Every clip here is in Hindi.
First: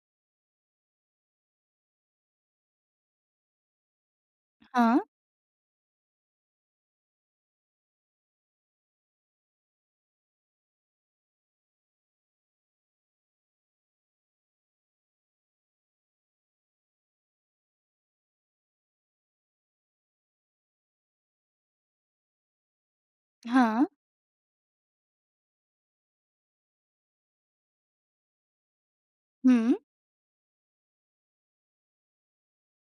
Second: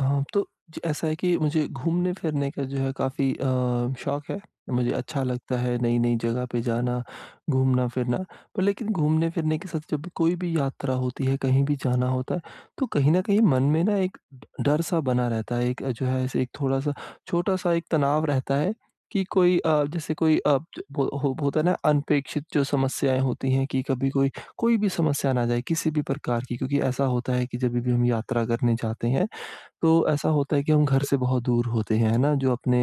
हाँ, तो ज ऐसा है कि मुझे घूमने-फिरने का जो है काफ़ी शौक है। मुझे हाँ। अच्छा लगता है नई-नई जगह पे जाना, घूमना-फिरना। पर लेकिन घूमने-फिरने के साथ जब कोई भी यात्रा होती है, कहीं भी जाना होता है, तो कहीं न कहीं मन में ना एक ड डर-सा बना रहता है। एक जो है ऐसे एक थोड़ा-सा छोटा-सा एक तनाव रहता है कि कोई जैसे कोई ज वो हो होता है ना अनपेक्षित जो समस्याएँ होती हैं कि हाँ। कभी कोई कोई भी समस्या ना आ जाए किसी भी प्रकार की। क्योंकि ऐसा होता है कि जभी भी हम यात्रा करने जाते हैं हुँ। तो ऐसा होता है कि हम घर से बहुत दूर होते हैं, है ना? जो अपने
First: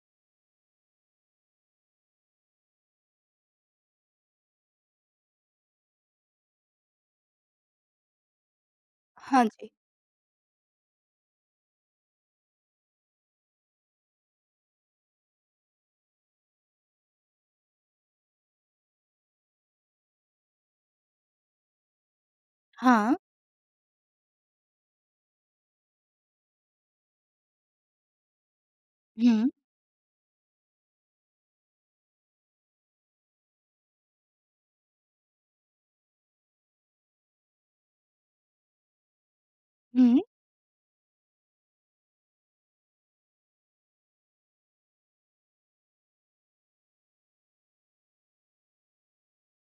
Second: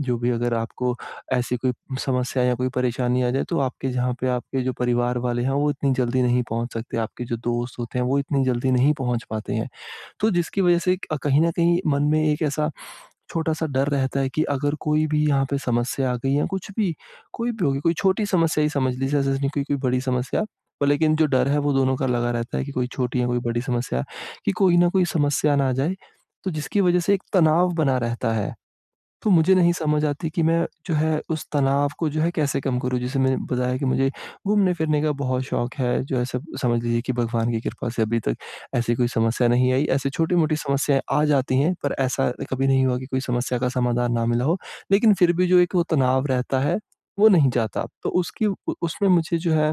जो भी अगर आपको ऐसी कोई समस्या या कोई परेशानी आ जाए तो आपके जहाँ पे आपके जो परिवार वाले हैं वो इतनी जल्दी नहीं पहुँच सकते, आपके जो दोस्त होते हैं वो इतनी जल्दी नहीं पहुँच हाँ पाते हैं। जी। तो जिसकी वज़ह से क कहीं न कहीं मन में एक ऐसा छोटा-सा डर रहता है कि अगर कोई भी यहाँ पे समस्या आ गई या कुछ भी, कोई भी होगी, कोई छोटी समस्या ही समझ लीजिए ऐसे नहीं कोई कोई बड़ी समस्या। पर लेकिन जो डर है वो दोनों का लगा रहता है कि कोई हाँ। छोटी या कोई बड़ी समस्या, कि कोई ना कोई समस्या ना आ जाए, तो जिसकी वजह से एक तनाव बना रहता है। तो हुँ। मुझे नहीं समझ आती कि मैं जो है उस तनाव को जो है कैसे कम करूँ? जैसे मैंने बताया कि मुझे घूमने-फिरने का बहुत शौक है, जो है सब समझ लीजिए कि भगवान की कृपा से अभी तक ऐसी कोई समस्या नहीं आई। ऐसी हुँ। छोटी-मोटी समस्याएँ आ जाती हैं, पर ऐसा कभी नहीं हुआ कि कोई समस्या का समाधान ना मिला हो। लेकिन फिर भी जो एक वो तनाव रहता है, वो नहीं जाता। तो उसकी उ उसमें मुझे जो है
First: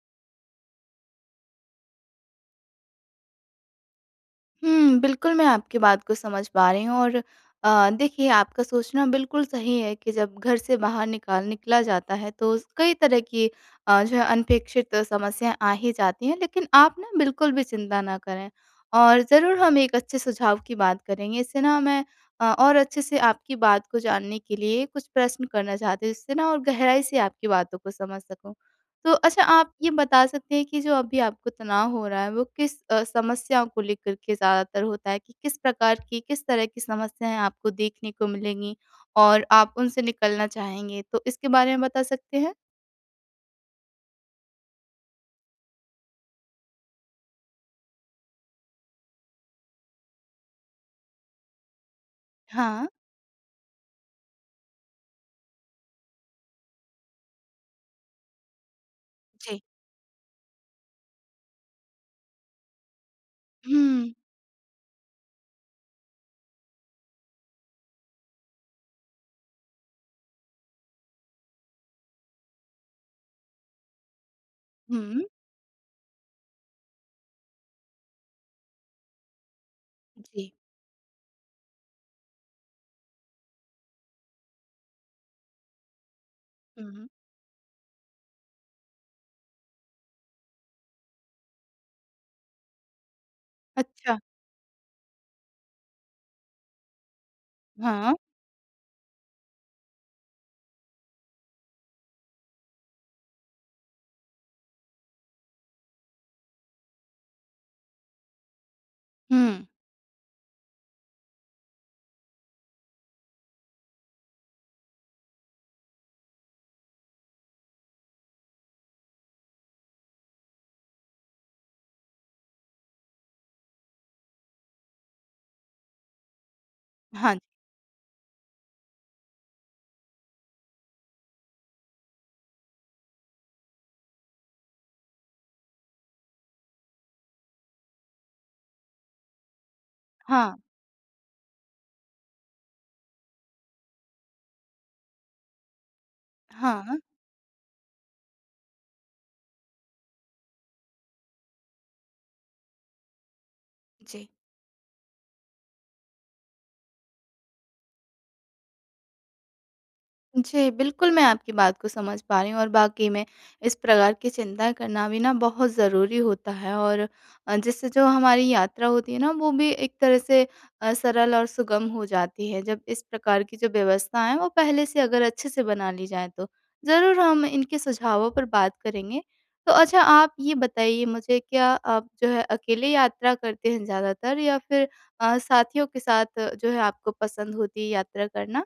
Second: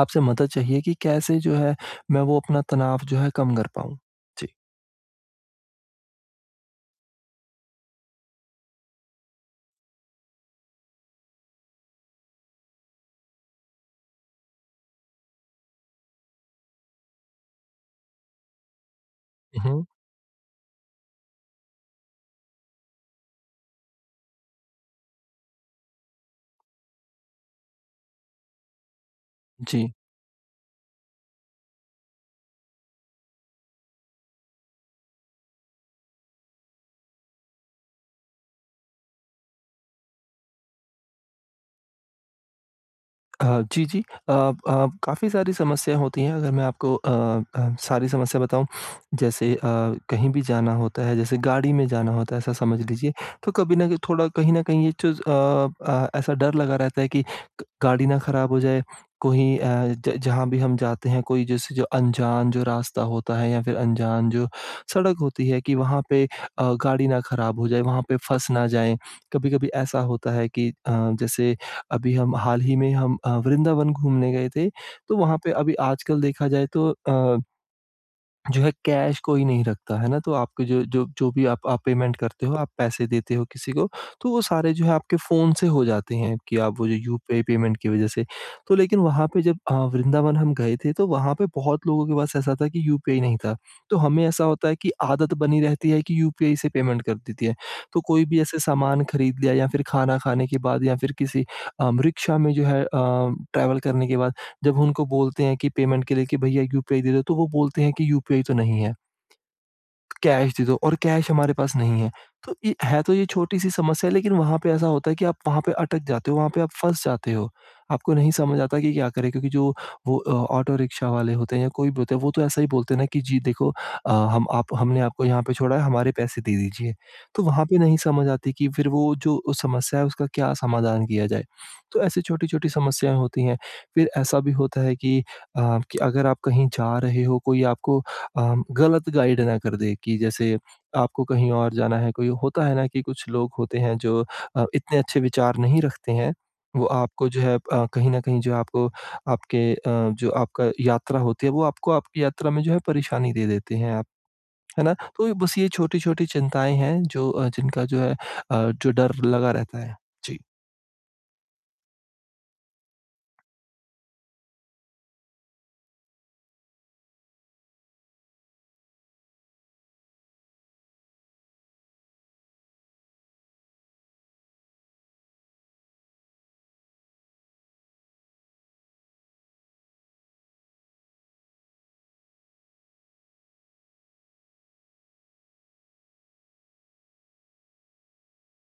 आपसे मदद चाहिए कि कैसे जो है मैं वो अपना तनाव जो है कम कर पाऊँ? जी। बिल्कुल मैं आपकी बात को समझ पा रही हूँ। और देखिए, आपका सोचना बिल्कुल सही है कि जब घर से बाहर निकाल निकला जाता है तो स कई तरह की जो है अनपेक्षित समस्याएँ आ ही जाती हैं, लेकिन आप ना बिल्कुल भी चिंता ना करें, और ज़रूर हुँ, हम हुँ। एक अच्छे सुझाव की बात करेंगे। इससे ना मैं और अच्छे से आपकी बात को जानने के लिए कुछ प्रश्न करना चाहती हूँ, जिससे ना और गहराई से आपकी बातों को समझ सकूँ। तो अच्छा, आप जी। ये बता सकते हैं कि जो अभी आपको तनाव हो रहा है वो किस समस्या को लेकर के ज़्यादातर होता है, कि किस प्रकार की किस तरह की समस्याएँ आपको देखने को मिलेंगी और आप उनसे निकलना चाहेंगे? तो इसके बारे में बता सकते हैं? जी, जी। काफ़ी सारी समस्याएँ होती हैं अगर मैं आपको सारी समस्या बताऊँ जैसे कहीं भी जाना होता है, जैसे गाड़ी में जाना होता है ऐसा समझ हाँ। लीजिए, तो कभी न कभी थोड़ा कहीं न कहीं ये चीज़ ऐसा डर लगा रहता है कि ग गाड़ी ना खराब हो जाए, कोई जी। अ, ज जहाँ भी हम जाते हैं कोई जैसे जो अनजान जो रास्ता होता है या फिर हुँ, अनजान जो सड़क होती है कि वहाँ पे गाड़ी ना खराब हो जाए, वहाँ पे फँस ना जाएँ। कभी-कभी ऐसा होता है कि जैसे अभी हम हाल ही में हम वृंदावन घूमने गए थे, तो हुँ। वहाँ पे अभी आजकल देखा जाए तो जो है कैश कोई नहीं रखता, है ना? तो जी। आपके जो जो जो भी आप पेमेंट करते हो, आप पैसे देते हो किसी को, तो वो सारे जो है आपके फ़ोन से हो जाते हैं कि आप वो जो हुँ। यूपीआई पेमेंट की वज़ह से। तो लेकिन वहाँ पे जब वृंदावन हम गए थे, तो वहाँ पे बहुत लोगों के पास ऐसा था कि यूपीआई नहीं था। तो अच्छा। हमें ऐसा होता है कि आदत बनी रहती है कि यूपीआई से पेमेंट कर देती है। तो हाँ। कोई भी ऐसे सामान खरीद लिया या फिर खाना खाने के बाद या फिर किसी रिक्शा में जो है ट्रैवल करने के बाद जब उनको बोलते हैं कि पेमेंट के लिए कि भैया यूपीआई दे दो, तो वो बोलते हैं कि यूपीआई तो नहीं है। हुँ। कैश दे दो और कैश हमारे पास नहीं है। तो ये है तो ये छोटी-सी समस्या है लेकिन वहाँ पे ऐसा होता है कि आप वहाँ पे अटक जाते हो, वहाँ पे आप फँस जाते हो। आपको नहीं समझ आता कि क्या करें क्योंकि जो वो ऑटो रिक्शा वाले होते हैं या कोई भी होता है वो तो ऐसा ही बोलते हैं ना कि जी देखो हम आप हमने आपको यहाँ पे छोड़ा है हमारे पैसे दे दीजिए। हाँ जी। तो वहाँ पे नहीं समझ आती कि फिर वो जो उस समस्या है उसका क्या समाधान किया जाए। तो ऐसी छोटी-छोटी समस्याएँ होती हैं। फिर ऐसा भी होता है कि अगर आप कहीं जा रहे हो कोई आपको गलत गाइड ना कर दे कि हाँ। जैसे आपको कहीं और जाना है, कोई होता है ना कि कुछ लोग होते हैं जो इतने अच्छे विचार नहीं रखते हैं। वो हाँ। आपको जो है कहीं न कहीं जो आपको आपके जो आपका यात्रा होती है वो आपको आपकी यात्रा में जो है परेशानी दे देते हैं आप, जी। है ना? तो बस ये छोटी-छोटी चिंताएँ हैं जो जिनका जो है जो डर लगा रहता है। जी। जी, बिल्कुल मैं आपकी बात को समझ पा रही हूँ, और वाक़ई में इस प्रकार की चिंता करना भी ना बहुत ज़रूरी होता है, और जिससे जो हमारी यात्रा होती है ना वो भी एक तरह से सरल और सुगम हो जाती है, जब इस प्रकार की जो व्यवस्था है वो पहले से अगर अच्छे से बना ली जाए तो। ज़रूर हम इनके सुझावों पर बात करेंगे। तो अच्छा, आप ये बताइए मुझे, क्या आप जो है अकेले यात्रा करते हैं ज़्यादातर, या फिर साथियों के साथ जो है आपको पसंद होती है यात्रा करना?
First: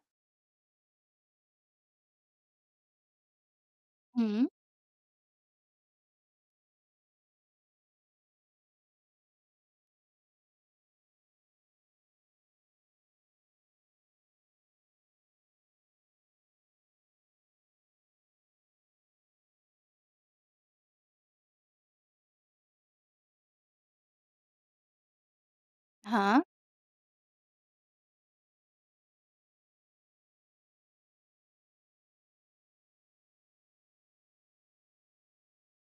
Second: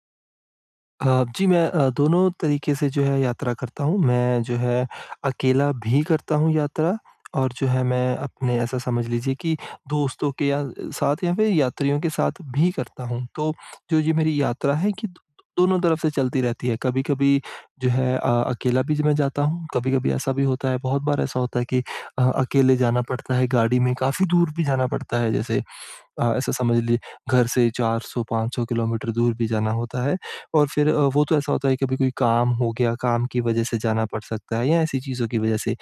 जी, मैं दोनों तरीके से जो है यात्रा करता हूँ। मैं हुँ। जो है अकेला भी करता हूँ यात्रा और जो है मैं अपने ऐसा समझ लीजिए कि दोस्तों के या साथ या फिर यात्रियों के साथ भी करता हूँ। तो जो ये मेरी यात्रा है कि दोनों तरफ से चलती रहती है। कभी-कभी जो है अकेला भी मैं जाता हूँ, कभी-कभी ऐसा भी होता है बहुत बार ऐसा होता है कि अकेले जाना पड़ता है गाड़ी में, काफ़ी दूर भी जाना पड़ता है जैसे हाँ। ऐसा समझ लीजिए घर से 400-500 किलोमीटर दूर भी जाना होता है और फिर वो तो ऐसा होता है कभी कोई काम हो गया, काम की वजह से जाना पड़ सकता है या ऐसी चीज़ों की वजह से।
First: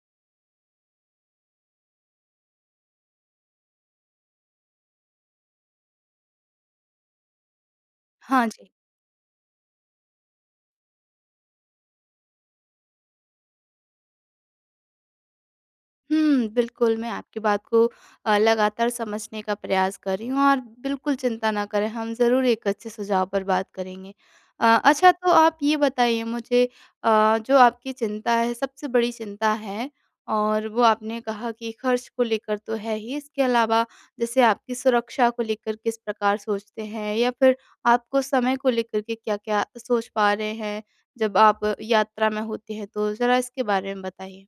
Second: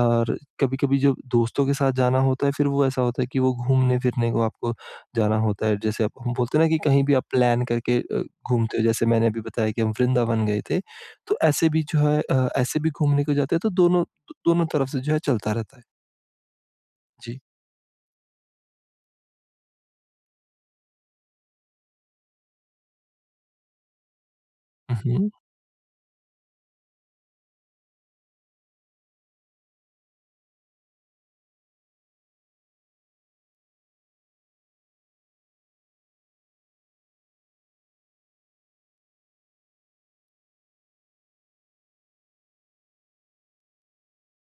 और कभी-कभी जब दोस्तों के साथ जाना होता है फिर वो ऐसा होता है कि वो घूमने-फिरने को आपको जाना होता है। जैसे अब हम बोलते हैं ना कि कहीं भी आप प्लान करके हाँ जी। घूमते हो जैसे मैंने अभी बताया कि हम वृंदावन गए थे। तो ऐसे भी जो है ऐसे भी घूमने को जाते हैं तो दोनों दोनों तरफ से जो है चलता रहता है। बिल्कुल मैं जी। आपकी बात को लगातार समझने का प्रयास कर रही हूँ, और बिल्कुल चिंता ना करें, हम ज़रूर एक अच्छे सुझाव पर बात करेंगे। हुँ, अच्छा, तो हुँ। आप ये बताइए मुझे, जो आपकी चिंता है, सबसे बड़ी चिंता है, और वो आपने कहा कि खर्च को लेकर तो है ही, इसके अलावा जैसे आपकी सुरक्षा को लेकर किस प्रकार सोचते हैं? या फिर आपको समय को लेकर के क्या-क्या सोच पा रहे हैं, जब आप यात्रा में होते हैं तो? ज़रा इसके बारे में बताइए।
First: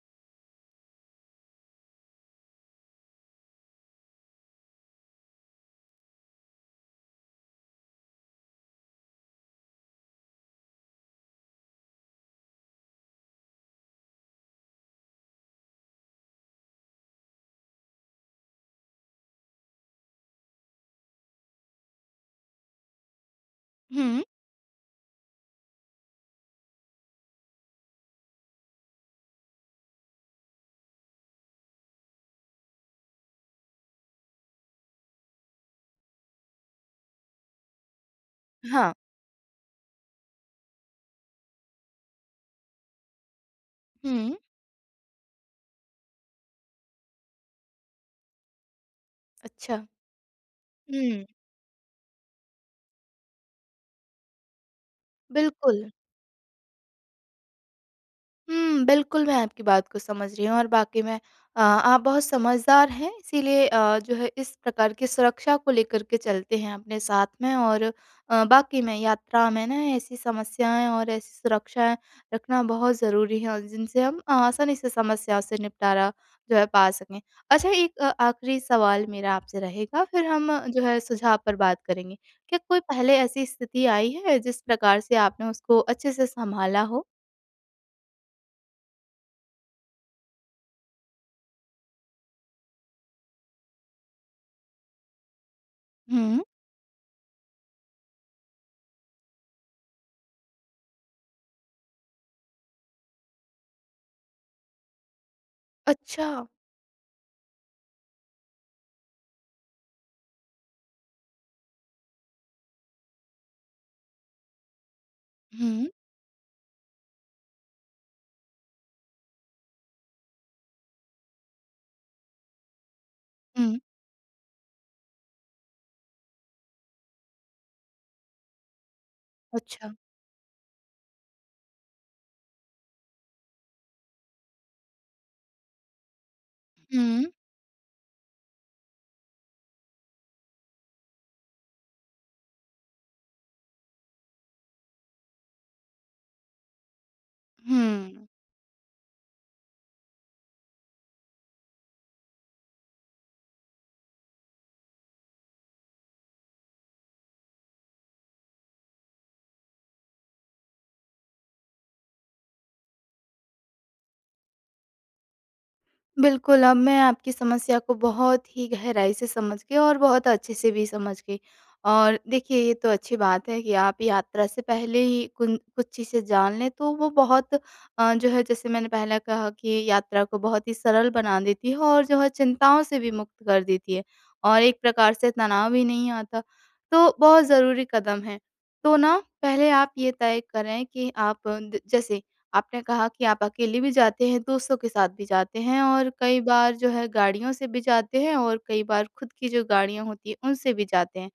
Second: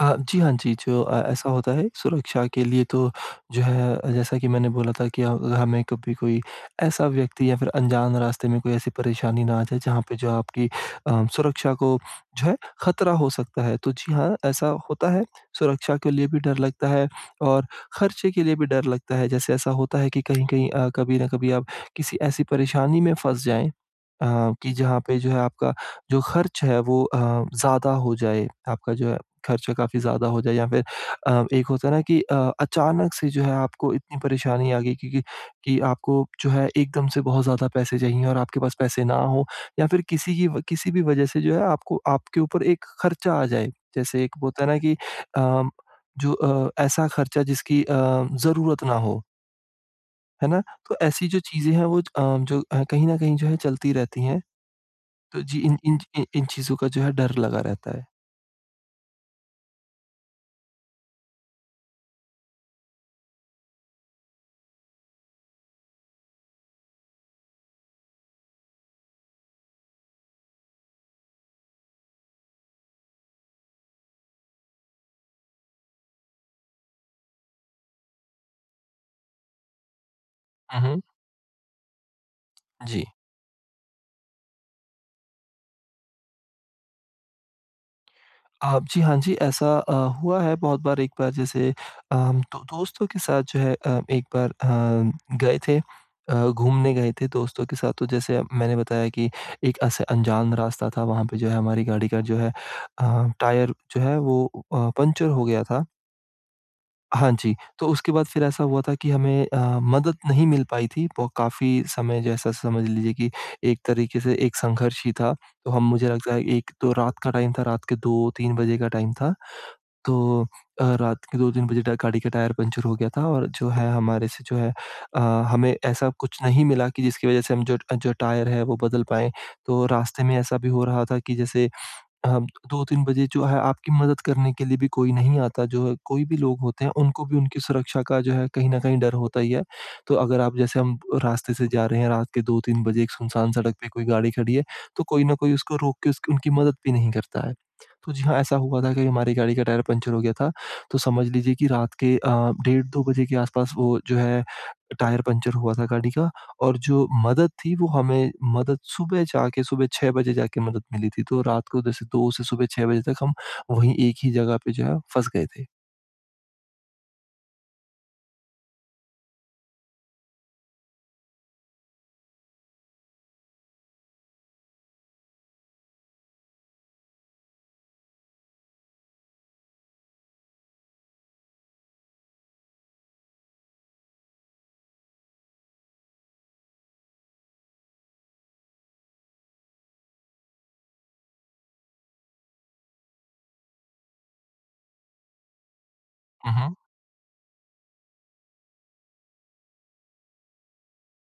जी, हाँ जी, जो ऐसा होता है सुरक्षा के लिए तो जो है जैसा कि मैंने बोला था कि हमें कभी कोई ऐसा व्यक्ति या फिर अनजान रास्ते में कोई ऐसी परेशानी ना आ जाए जहाँ पे जो आपकी सुरक्षा को जो है खतरा हो सकता है। तो जी हाँ, ऐसा होता है, सुरक्षा के लिए भी डर लगता है और खर्चे के लिए भी डर लगता है। जैसे ऐसा होता है कि कहीं-कहीं कभी न कभी आप किसी ऐसी परेशानी में फँस जाएँ हुँ। अ, कि जहाँ पे जो है आपका जो खर्च है वो ज़्यादा हो जाए। आपका जो है खर्चा काफ़ी ज़्यादा हो जाए या फिर एक होता है ना कि अचानक से जो है आपको इतनी परेशानी आ गई कि आपको जो है एकदम से बहुत ज़्यादा पैसे चाहिए और आपके पास हाँ। पैसे ना हो या फिर किसी की व किसी भी वजह से जो है आपको आपके ऊपर एक खर्चा आ जाए। जैसे एक हुँ, होता है ना कि अम, जो ऐसा खर्चा जिसकी ज़रूरत ना हो, अच्छा। है ना? तो हुँ, ऐसी जो चीज़ें हैं वो जो कहीं न कहीं जो है चलती रहती हैं। तो जी, इन बिल्कुल। इन इन इन चीज़ों का जो है डर लगा रहता है। बिल्कुल, मैं आपकी बात को समझ रही हूँ, और वाक़ई में आप बहुत समझदार हैं, इसीलिए जो है इस प्रकार की सुरक्षा को लेकर के चलते हैं अपने साथ में, और वाक़ई में यात्रा में ना ऐसी समस्याएँ और ऐसी सुरक्षाएँ रखना बहुत ज़रूरी है, और जिनसे हम आसानी से समस्याओं से निपटारा जो है पा सकें। अच्छा, एक आखिरी सवाल मेरा आपसे रहेगा, फिर हम हुँ, जो है हुँ। सुझाव पर बात करेंगे। क्या कोई जी। पहले ऐसी स्थिति आई है जिस प्रकार से आपने उसको अच्छे से सँभाला हो? आप जी, हाँ जी, ऐसा हुआ है बहुत बार एक बार जैसे हम दो दोस्तों के साथ जो है एक बार गए थे हुँ। घूमने गए थे दोस्तों के साथ तो जैसे मैंने बताया कि एक ऐसे अनजान रास्ता था वहाँ पे जो है हमारी गाड़ी का जो है टायर जो है वो पंक्चर हो गया था। अच्छा। हाँ जी, तो उसके बाद फिर ऐसा हुआ था कि हमें मदद नहीं मिल पाई थी वो काफ़ी समय जैसा समझ लीजिए कि एक तरीके से एक संघर्ष ही था। तो हम हुँ, मुझे लगता है एक तो रात का टाइम था, रात के 2-3 बजे का टाइम था। तो रात के 2-3 बजे ट गाड़ी का टायर पंक्चर हो गया था और जो हुँ, है हमारे से जो है अ, हमें ऐसा कुछ नहीं मिला कि जिसकी वज़ह से हम जो जो टायर है वो बदल पाएँ। तो अच्छा। रास्ते में ऐसा भी हो रहा था कि जैसे हाँ, 2-3 बजे जो है आपकी मदद करने के लिए भी कोई नहीं आता, जो है कोई भी लोग होते हैं, हुँ, उनको भी उनकी सुरक्षा का जो है कहीं न कहीं डर होता ही है। तो अगर आप जैसे हम रास्ते से जा रहे हैं, रात के 2-3 बजे एक सुनसान सड़क पे कोई गाड़ी खड़ी है, तो कोई न कोई उसको रोक के उसकी उनकी मदद भी नहीं करता है। तो जी हुँ। हाँ, ऐसा हुआ था कि हमारी गाड़ी का टायर पंचर हो गया था, तो समझ लीजिए कि रात के डेढ़ 2 बजे के आसपास वो जो है टायर पंचर हुआ था गाड़ी का और जो मदद थी वो हमें मदद सुबह जाके सुबह 6 बजे जाके मदद मिली थी, तो रात को जैसे 2 से सुबह 6 बजे तक हम वहीं एक ही जगह पे जो है फँस गए थे। बिल्कुल, अब मैं आपकी समस्या को बहुत ही गहराई से समझ गई, और बहुत अच्छे से भी समझ गई। और देखिए, ये तो अच्छी बात है कि आप यात्रा से पहले ही कुन कुछ चीज़ें जान लें तो वो बहुत जो है, जैसे मैंने पहले कहा, कि यात्रा को बहुत ही सरल बना देती है, और जो है चिंताओं से भी मुक्त कर देती है, और एक प्रकार से तनाव भी नहीं आता। तो बहुत ज़रूरी कदम है। तो ना, पहले आप ये तय करें कि आप अ, द जैसे आपने कहा कि आप अकेले भी जाते हैं, दोस्तों के साथ भी जाते हैं, और कई हुँ, बार हुँ। जो है गाड़ियों से भी जाते हैं, और कई बार खुद की जो गाड़ियाँ होती हैं उनसे भी जाते हैं।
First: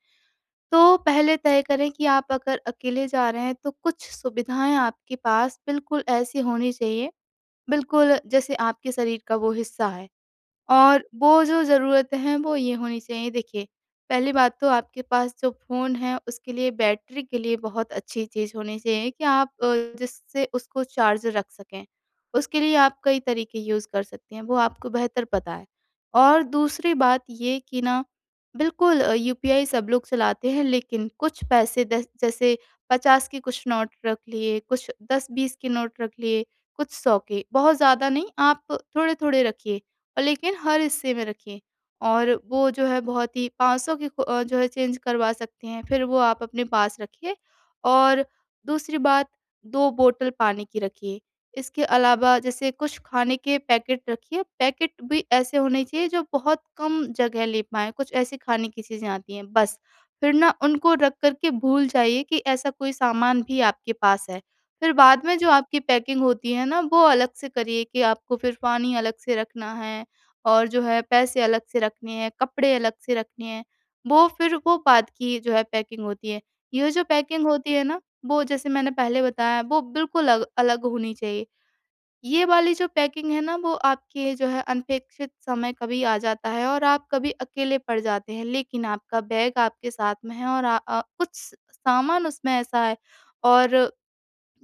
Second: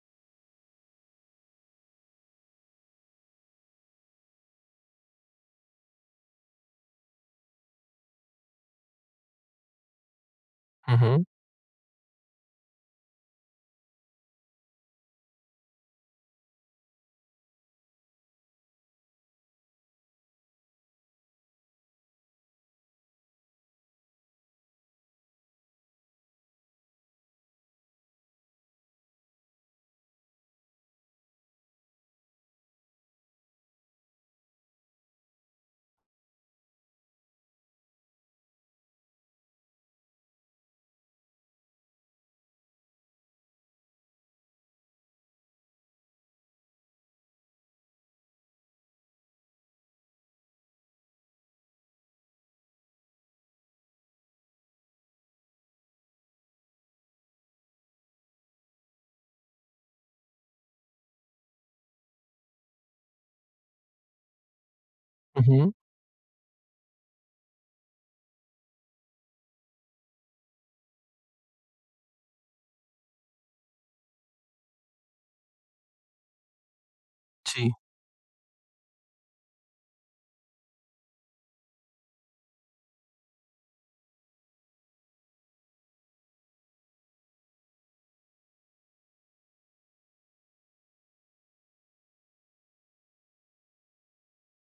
तो पहले तय करें कि आप अगर अकेले जा रहे हैं तो कुछ सुविधाएँ आपके पास बिल्कुल ऐसी होनी चाहिए, बिल्कुल जैसे आपके शरीर का वो हिस्सा है। हुँ, और हुँ। वो जो ज़रूरतें हैं वो ये होनी चाहिए, देखिए, पहली बात तो आपके पास जो फ़ोन है उसके लिए बैटरी के लिए बहुत अच्छी चीज़ होनी चाहिए, कि आप जिससे उसको चार्ज रख सकें। उसके लिए आप कई तरीके यूज़ कर सकते हैं, वो आपको बेहतर पता है। और दूसरी बात ये कि ना, बिल्कुल यूपीआई सब लोग चलाते हैं, लेकिन कुछ पैसे दस जैसे 50 के कुछ नोट रख लिए, कुछ 10-20 के नोट रख लिए, कुछ 100 के, बहुत ज़्यादा नहीं, आप थोड़े-थोड़े रखिए। और लेकिन हर हिस्से में रखिए, और वो जो है बहुत ही 500 की जो है चेंज करवा सकते हैं, फिर वो आप अपने पास रखिए। और दूसरी बात, 2 बोतल पानी की रखिए। इसके अलावा जैसे कुछ खाने के पैकेट रखिए, पैकेट भी ऐसे होने चाहिए जो बहुत कम जगह ले पाएँ, कुछ ऐसी खाने की चीज़ें आती हैं बस। फिर ना उनको रख कर के भूल जाइए कि ऐसा कोई सामान भी आपके पास है। फिर बाद में हुँ, जो हुँ। आपकी पैकिंग होती है ना, वो अलग से करिए, कि आपको फिर पानी अलग से रखना है, और जो है पैसे अलग से रखने हैं, कपड़े अलग से रखने हैं, वो फिर वो बात की जो है पैकिंग होती है। ये जो पैकिंग जी। होती है ना, वो जैसे मैंने पहले बताया वो बिल्कुल अलग अलग होनी चाहिए। ये वाली जो पैकिंग है ना वो आपके जो है अनपेक्षित समय कभी आ जाता है और आप कभी अकेले पड़ जाते हैं, लेकिन आपका बैग आपके साथ में है, और कुछ सामान उसमें ऐसा है, और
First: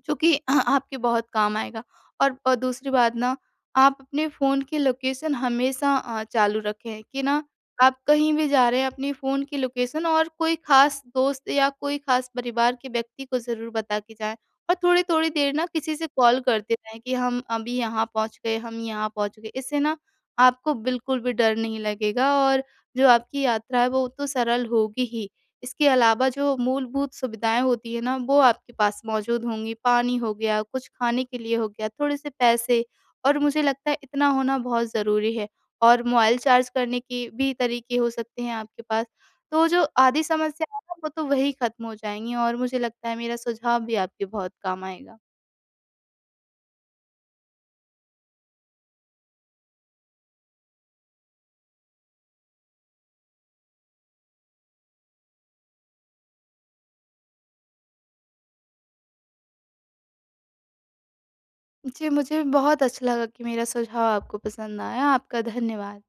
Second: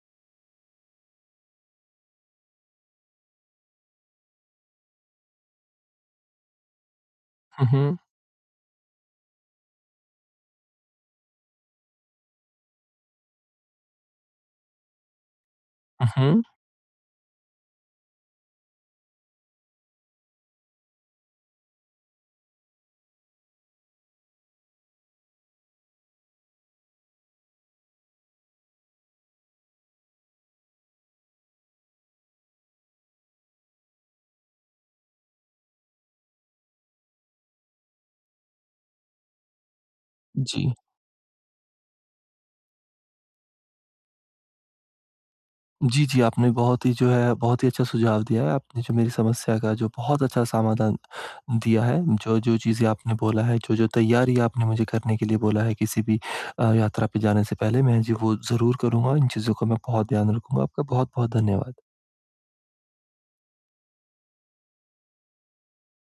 जो कि आपके बहुत काम आएगा। और दूसरी बात ना, आप अपने फ़ोन की लोकेशन हमेशा चालू रखें, कि ना हुँ, आप हुँ। कहीं भी जा रहे हैं अपने फ़ोन की लोकेशन और कोई ख़ास दोस्त या कोई ख़ास परिवार के व्यक्ति को ज़रूर बता के जाएँ। और थोड़ी-थोड़ी देर ना किसी से हुँ, कॉल हुँ। करते रहें, कि हम अभी यहाँ पहुँच गए, हम यहाँ पहुँच गए। इससे ना आपको बिल्कुल भी डर नहीं लगेगा, और जो आपकी यात्रा है वो तो सरल होगी ही। इसके अलावा जो मूलभूत सुविधाएँ होती हैं ना, वो आपके पास मौजूद होंगी। पानी हो गया, कुछ खाने के लिए हो गया, थोड़े-से पैसे, और मुझे लगता है इतना होना बहुत ज़रूरी है, और मोबाइल चार्ज करने के भी तरीके हो सकते हैं आपके पास। तो जो आधी समस्या जी। है ना, वो तो वही ख़त्म हो जाएँगी, और मुझे लगता है मेरा सुझाव भी आपके बहुत काम आएगा। जी, जी, आपने बहुत ही जो है बहुत ही अच्छा सुझाव दिया है। आपने जो मेरी समस्या का जो बहुत अच्छा समाधान दिया है, जो-जो चीज़ें आपने बोला है, जो-जो तैयारी आपने मुझे करने के लिए बोला है किसी भी यात्रा पे जाने से पहले, मैं जी वो ज़रूर करूँगा। इन चीज़ों का मैं बहुत ध्यान रखूँगा। आपका बहुत-बहुत धन्यवाद। जी, मुझे बहुत अच्छा लगा कि मेरा सुझाव आपको पसंद आया। आपका धन्यवाद।